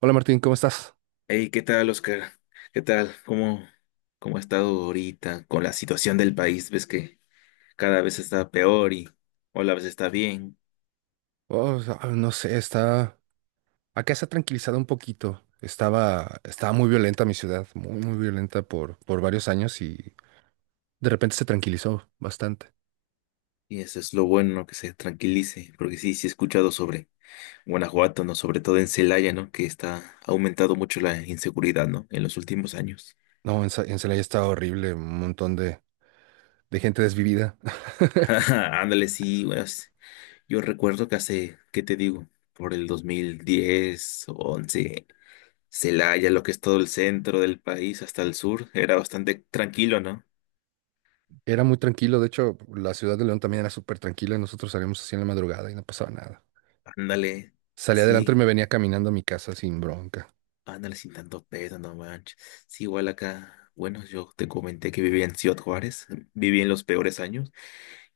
Hola Martín, ¿cómo estás? Hey, ¿qué tal, Oscar? ¿Qué tal? ¿Cómo ha estado ahorita con la situación del país? Ves que cada vez está peor y o la vez está bien. Oh, ah, no sé, está. Acá se ha tranquilizado un poquito. Estaba muy violenta mi ciudad, muy, muy violenta por varios años y de repente se tranquilizó bastante. Y eso es lo bueno, ¿no? Que se tranquilice. Porque sí he escuchado sobre Guanajuato, ¿no? Sobre todo en Celaya, ¿no? Que está ha aumentado mucho la inseguridad, ¿no? En los últimos años. No, en Celaya estaba horrible, un montón de gente desvivida. Ándale, sí, bueno, yo recuerdo que hace, ¿qué te digo? Por el 2010 o 11. Celaya, lo que es todo el centro del país hasta el sur, era bastante tranquilo, ¿no? Era muy tranquilo, de hecho, la ciudad de León también era súper tranquila. Nosotros salíamos así en la madrugada y no pasaba nada. Ándale, Salía adelante y sí, me venía caminando a mi casa sin bronca. ándale, sin tanto peso, no manches. Sí, igual acá, bueno, yo te comenté que vivía en Ciudad Juárez, viví en los peores años,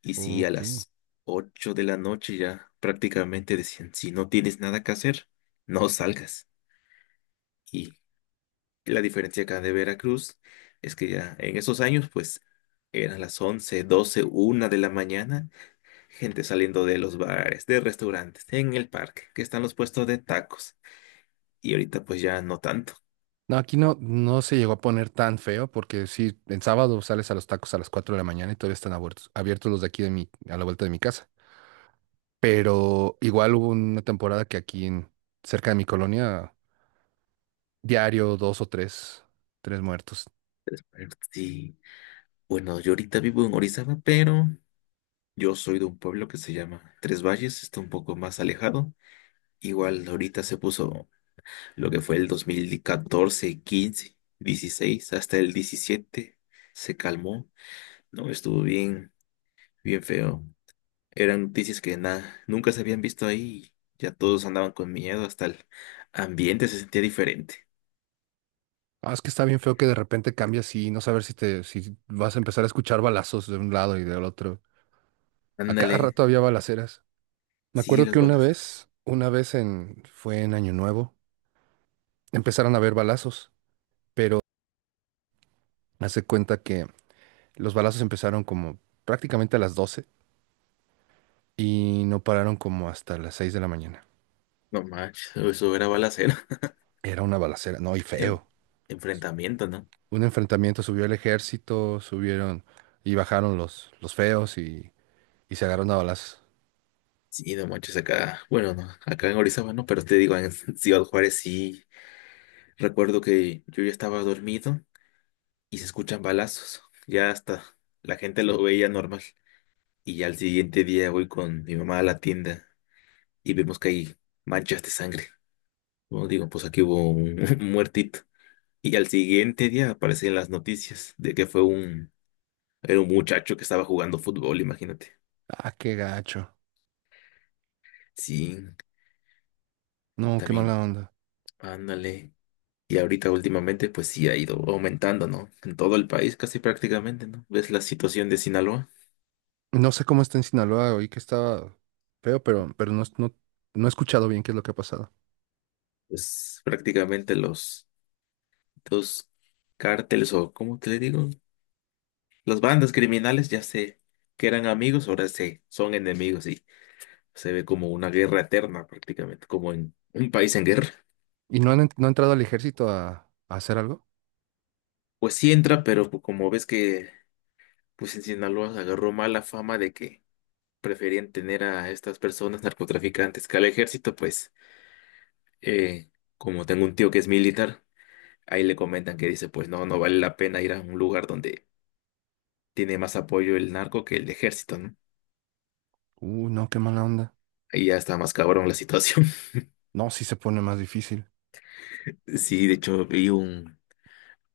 y sí, a Ok. las 8 de la noche ya prácticamente decían, si no tienes nada que hacer, no salgas. Y la diferencia acá de Veracruz es que ya en esos años, pues, eran las 11, 12, una de la mañana, gente saliendo de los bares, de restaurantes, en el parque, que están los puestos de tacos. Y ahorita pues ya no tanto. No, aquí no se llegó a poner tan feo porque sí, en sábado sales a los tacos a las 4 de la mañana y todavía están abiertos los de aquí a la vuelta de mi casa. Pero igual hubo una temporada que aquí cerca de mi colonia, diario dos o tres muertos. Pero sí. Bueno, yo ahorita vivo en Orizaba, pero yo soy de un pueblo que se llama Tres Valles, está un poco más alejado. Igual ahorita se puso, lo que fue el 2014, 15, 16 hasta el 17, se calmó. No, estuvo bien, bien feo. Eran noticias que nada, nunca se habían visto ahí. Ya todos andaban con miedo, hasta el ambiente se sentía diferente. Ah, es que está bien feo que de repente cambias y no saber si vas a empezar a escuchar balazos de un lado y del otro. A cada Ándale, rato había balaceras. Me sí, acuerdo las que una balas. vez, una vez fue en Año Nuevo, empezaron a haber balazos, pero hace cuenta que los balazos empezaron como prácticamente a las 12 y no pararon como hasta las 6 de la mañana. No manches, eso era balacera. Era una balacera, no, y Em- feo. enfrentamiento, ¿no? Un enfrentamiento, subió el ejército, subieron y bajaron los feos y se agarraron a balazos. Sí, no manches, acá. Bueno, no, acá en Orizaba no, pero te digo, en Ciudad Juárez sí. Recuerdo que yo ya estaba dormido y se escuchan balazos. Ya hasta la gente lo veía normal. Y ya al siguiente día voy con mi mamá a la tienda y vemos que hay manchas de sangre. Bueno, digo, pues aquí hubo un, un muertito. Y al siguiente día aparecen las noticias de que fue un, era un muchacho que estaba jugando fútbol, imagínate. Ah, qué gacho. Sí, No, qué también, mala onda. ándale. Y ahorita últimamente, pues sí ha ido aumentando, ¿no? En todo el país casi prácticamente, ¿no? ¿Ves la situación de Sinaloa? No sé cómo está en Sinaloa, oí que estaba feo, pero no, no, no he escuchado bien qué es lo que ha pasado. Pues prácticamente los dos cárteles o, ¿cómo te le digo? Las bandas criminales ya sé que eran amigos, ahora se son enemigos. Se ve como una guerra eterna prácticamente, como en un país en guerra. ¿Y no ha entrado al ejército a hacer algo? Pues sí entra, pero pues como ves que pues en Sinaloa se agarró mala fama de que preferían tener a estas personas narcotraficantes que al ejército, pues eh, como tengo un tío que es militar, ahí le comentan que dice, pues no, no vale la pena ir a un lugar donde tiene más apoyo el narco que el ejército, ¿no? No, qué mala onda. Ahí ya está más cabrón la situación. No, sí se pone más difícil. Sí, de hecho vi un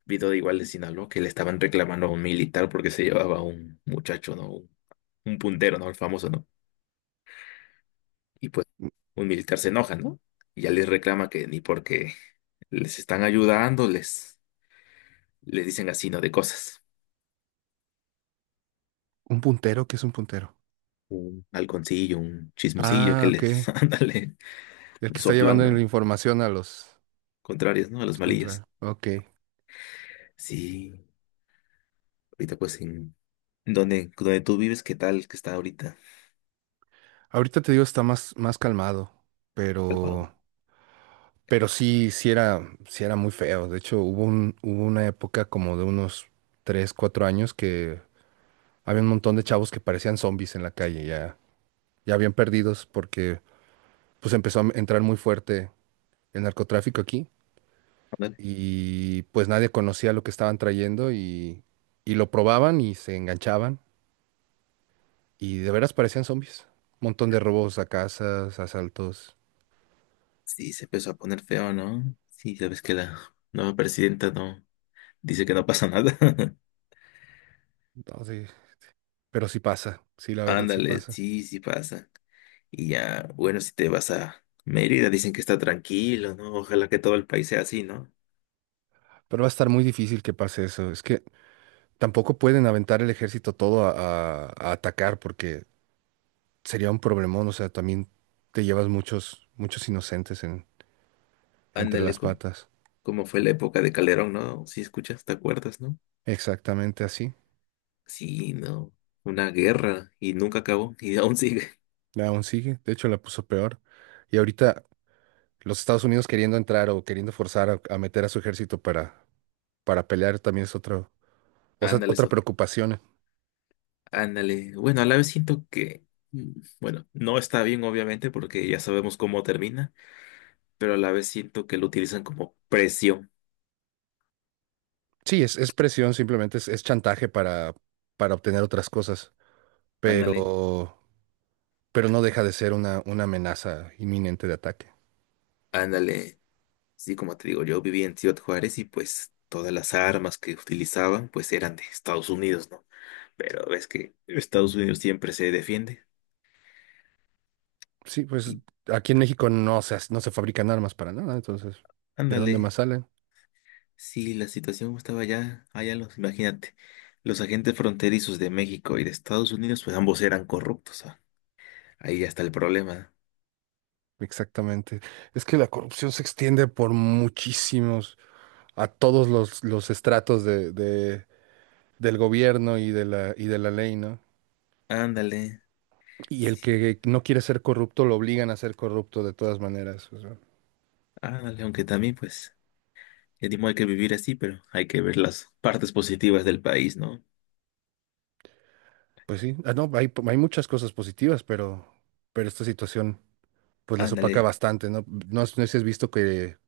video de igual de Sinaloa que le estaban reclamando a un militar porque se llevaba a un muchacho, ¿no? Un puntero, ¿no? El famoso, ¿no? Y pues un militar se enoja, ¿no? Y ya les reclama que ni porque les están ayudando, les dicen así, ¿no? De cosas. ¿Un puntero? ¿Qué es un puntero? Un halconcillo, un chismosillo Ah, que les, ok. ándale, El un que está llevando soplón, la ¿no? información Contrarios, ¿no? A a los los malillas. contrarios. Ok. Sí, ahorita pues en... ¿Dónde, dónde tú vives? ¿Qué tal que está ahorita? Ahorita te digo, está más calmado, ¿Álvaro? pero, pero sí, sí era muy feo. De hecho, hubo una época como de unos 3, 4 años que había un montón de chavos que parecían zombies en la calle, ya bien perdidos, porque pues empezó a entrar muy fuerte el narcotráfico aquí y pues nadie conocía lo que estaban trayendo y lo probaban y se enganchaban. Y de veras parecían zombies. Un montón de robos a casas, asaltos. Sí, se empezó a poner feo, ¿no? Sí, sabes que la nueva presidenta no dice que no pasa nada. No, sí. Pero sí pasa. Sí, la verdad sí Ándale, pasa. sí pasa. Y ya, bueno, si te vas a Mérida, dicen que está tranquilo, ¿no? Ojalá que todo el país sea así, ¿no? Pero va a estar muy difícil que pase eso. Es que tampoco pueden aventar el ejército todo a, a atacar porque sería un problemón. O sea, también te llevas muchos, muchos inocentes entre Ándale, las patas. como fue la época de Calderón, ¿no? Si escuchas, ¿te acuerdas, no? Exactamente así. Sí, no. Una guerra y nunca acabó y aún sigue. Aún sigue. De hecho, la puso peor. Y ahorita los Estados Unidos queriendo entrar o queriendo forzar a, meter a su ejército para pelear también es otro, o sea, Ándale, otra eso. preocupación. Ándale. Bueno, a la vez siento que, mm, bueno, no está bien, obviamente, porque ya sabemos cómo termina, pero a la vez siento que lo utilizan como precio. Sí, es presión, simplemente es chantaje para obtener otras cosas, Ándale, pero, pero no deja de ser una amenaza inminente de ataque. ándale. Sí, como te digo, yo viví en Ciudad Juárez y pues todas las armas que utilizaban pues eran de Estados Unidos, ¿no? Pero ves que Estados Unidos siempre se defiende. Sí, pues Y aquí en México no se fabrican armas para nada, entonces, ¿de dónde más ándale, salen? si la situación estaba allá los, imagínate, los agentes fronterizos de México y de Estados Unidos pues ambos eran corruptos, ah, ahí ya está el problema. Exactamente. Es que la corrupción se extiende por a todos los estratos del gobierno y de la ley, ¿no? Ándale, Y el sí, que no quiere ser corrupto lo obligan a ser corrupto de todas maneras. ándale, aunque también pues... El mismo hay que vivir así, pero hay que ver las partes positivas del país, ¿no? Pues sí, ah, no, hay muchas cosas positivas, pero esta situación pues las opaca Ándale, bastante, ¿no? No sé si has visto que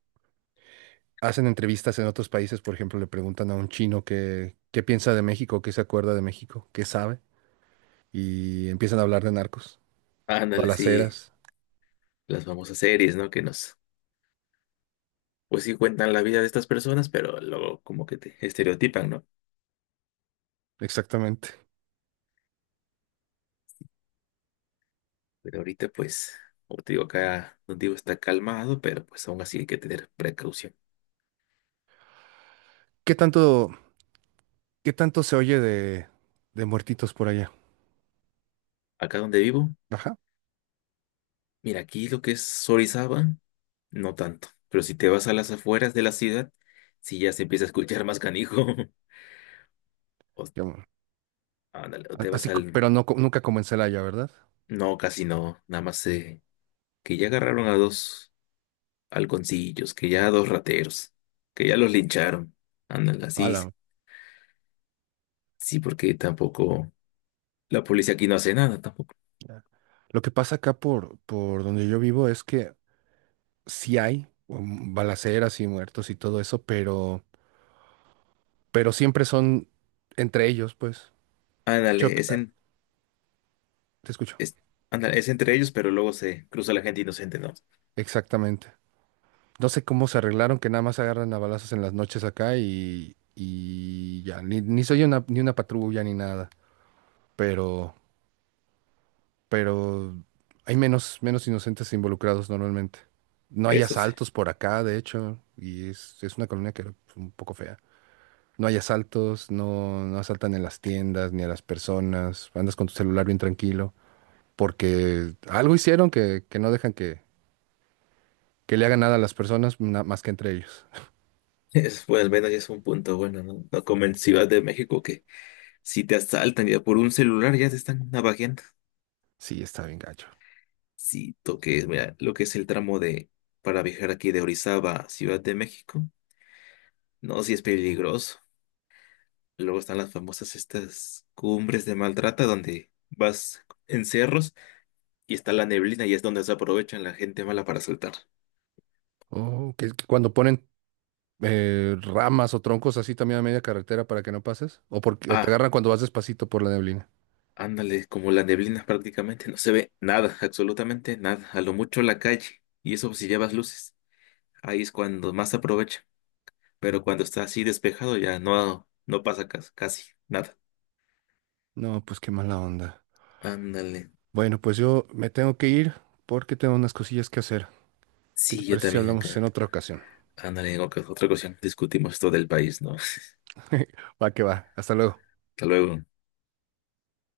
hacen entrevistas en otros países, por ejemplo, le preguntan a un chino qué piensa de México, qué se acuerda de México, qué sabe, y empiezan a hablar de narcos y ándale, sí, balaceras. las famosas series, ¿no? Que nos, pues sí cuentan la vida de estas personas, pero luego como que te estereotipan, ¿no? Exactamente. Pero ahorita, pues, como te digo, acá donde digo está calmado, pero pues aún así hay que tener precaución. ¿Qué tanto, qué tanto se oye de muertitos por allá? Acá donde vivo, Ajá, mira, aquí lo que es Orizaba, no tanto, pero si te vas a las afueras de la ciudad, sí ya se empieza a escuchar más canijo. O, ya, bueno, ándale, o te vas así, al... pero no, nunca comencé en Celaya, ¿verdad? No, casi no, nada más se que ya agarraron a dos halconcillos, que ya a dos rateros, que ya los lincharon. Ándale, así, Ala. sí, porque tampoco la policía aquí no hace nada tampoco. Ya. Lo que pasa acá por donde yo vivo es que sí hay balaceras y muertos y todo eso, pero siempre son entre ellos, pues. De hecho, Ándale, es en, te escucho. es, ándale, es entre ellos, pero luego se cruza la gente inocente, ¿no? Exactamente. No sé cómo se arreglaron que nada más agarran a balazos en las noches acá y ya, ni soy una, ni una patrulla ni nada, pero, pero hay menos inocentes involucrados normalmente. No hay Eso sí. asaltos por acá, de hecho, y es una colonia que es un poco fea. No hay asaltos, no, no asaltan en las tiendas ni a las personas, andas con tu celular bien tranquilo, porque algo hicieron que no dejan que le hagan nada a las personas más que entre ellos. Eso, pues al menos ya es un punto bueno, ¿no? No como en Ciudad de México que si te asaltan ya por un celular ya te están navajeando. Sí, está bien gacho. Sí, toques, mira, lo que es el tramo de para viajar aquí de Orizaba a Ciudad de México, no, sí es peligroso. Luego están las famosas estas cumbres de Maltrata donde vas en cerros y está la neblina y es donde se aprovechan la gente mala para saltar. Oh, que cuando ponen ramas o troncos así también a media carretera para que no pases, o te Ah, agarran cuando vas despacito por la neblina. ándale, como la neblina prácticamente no se ve nada, absolutamente nada, a lo mucho la calle. Y eso si llevas luces, ahí es cuando más se aprovecha. Pero cuando está así despejado ya no, no pasa casi nada. No, pues qué mala onda. Ándale. Bueno, pues yo me tengo que ir porque tengo unas cosillas que hacer. ¿Qué te Sí, yo parece si también hablamos en acá. otra ocasión? Ándale, en otra ocasión discutimos todo el país, ¿no? Va que va, hasta luego. Hasta luego.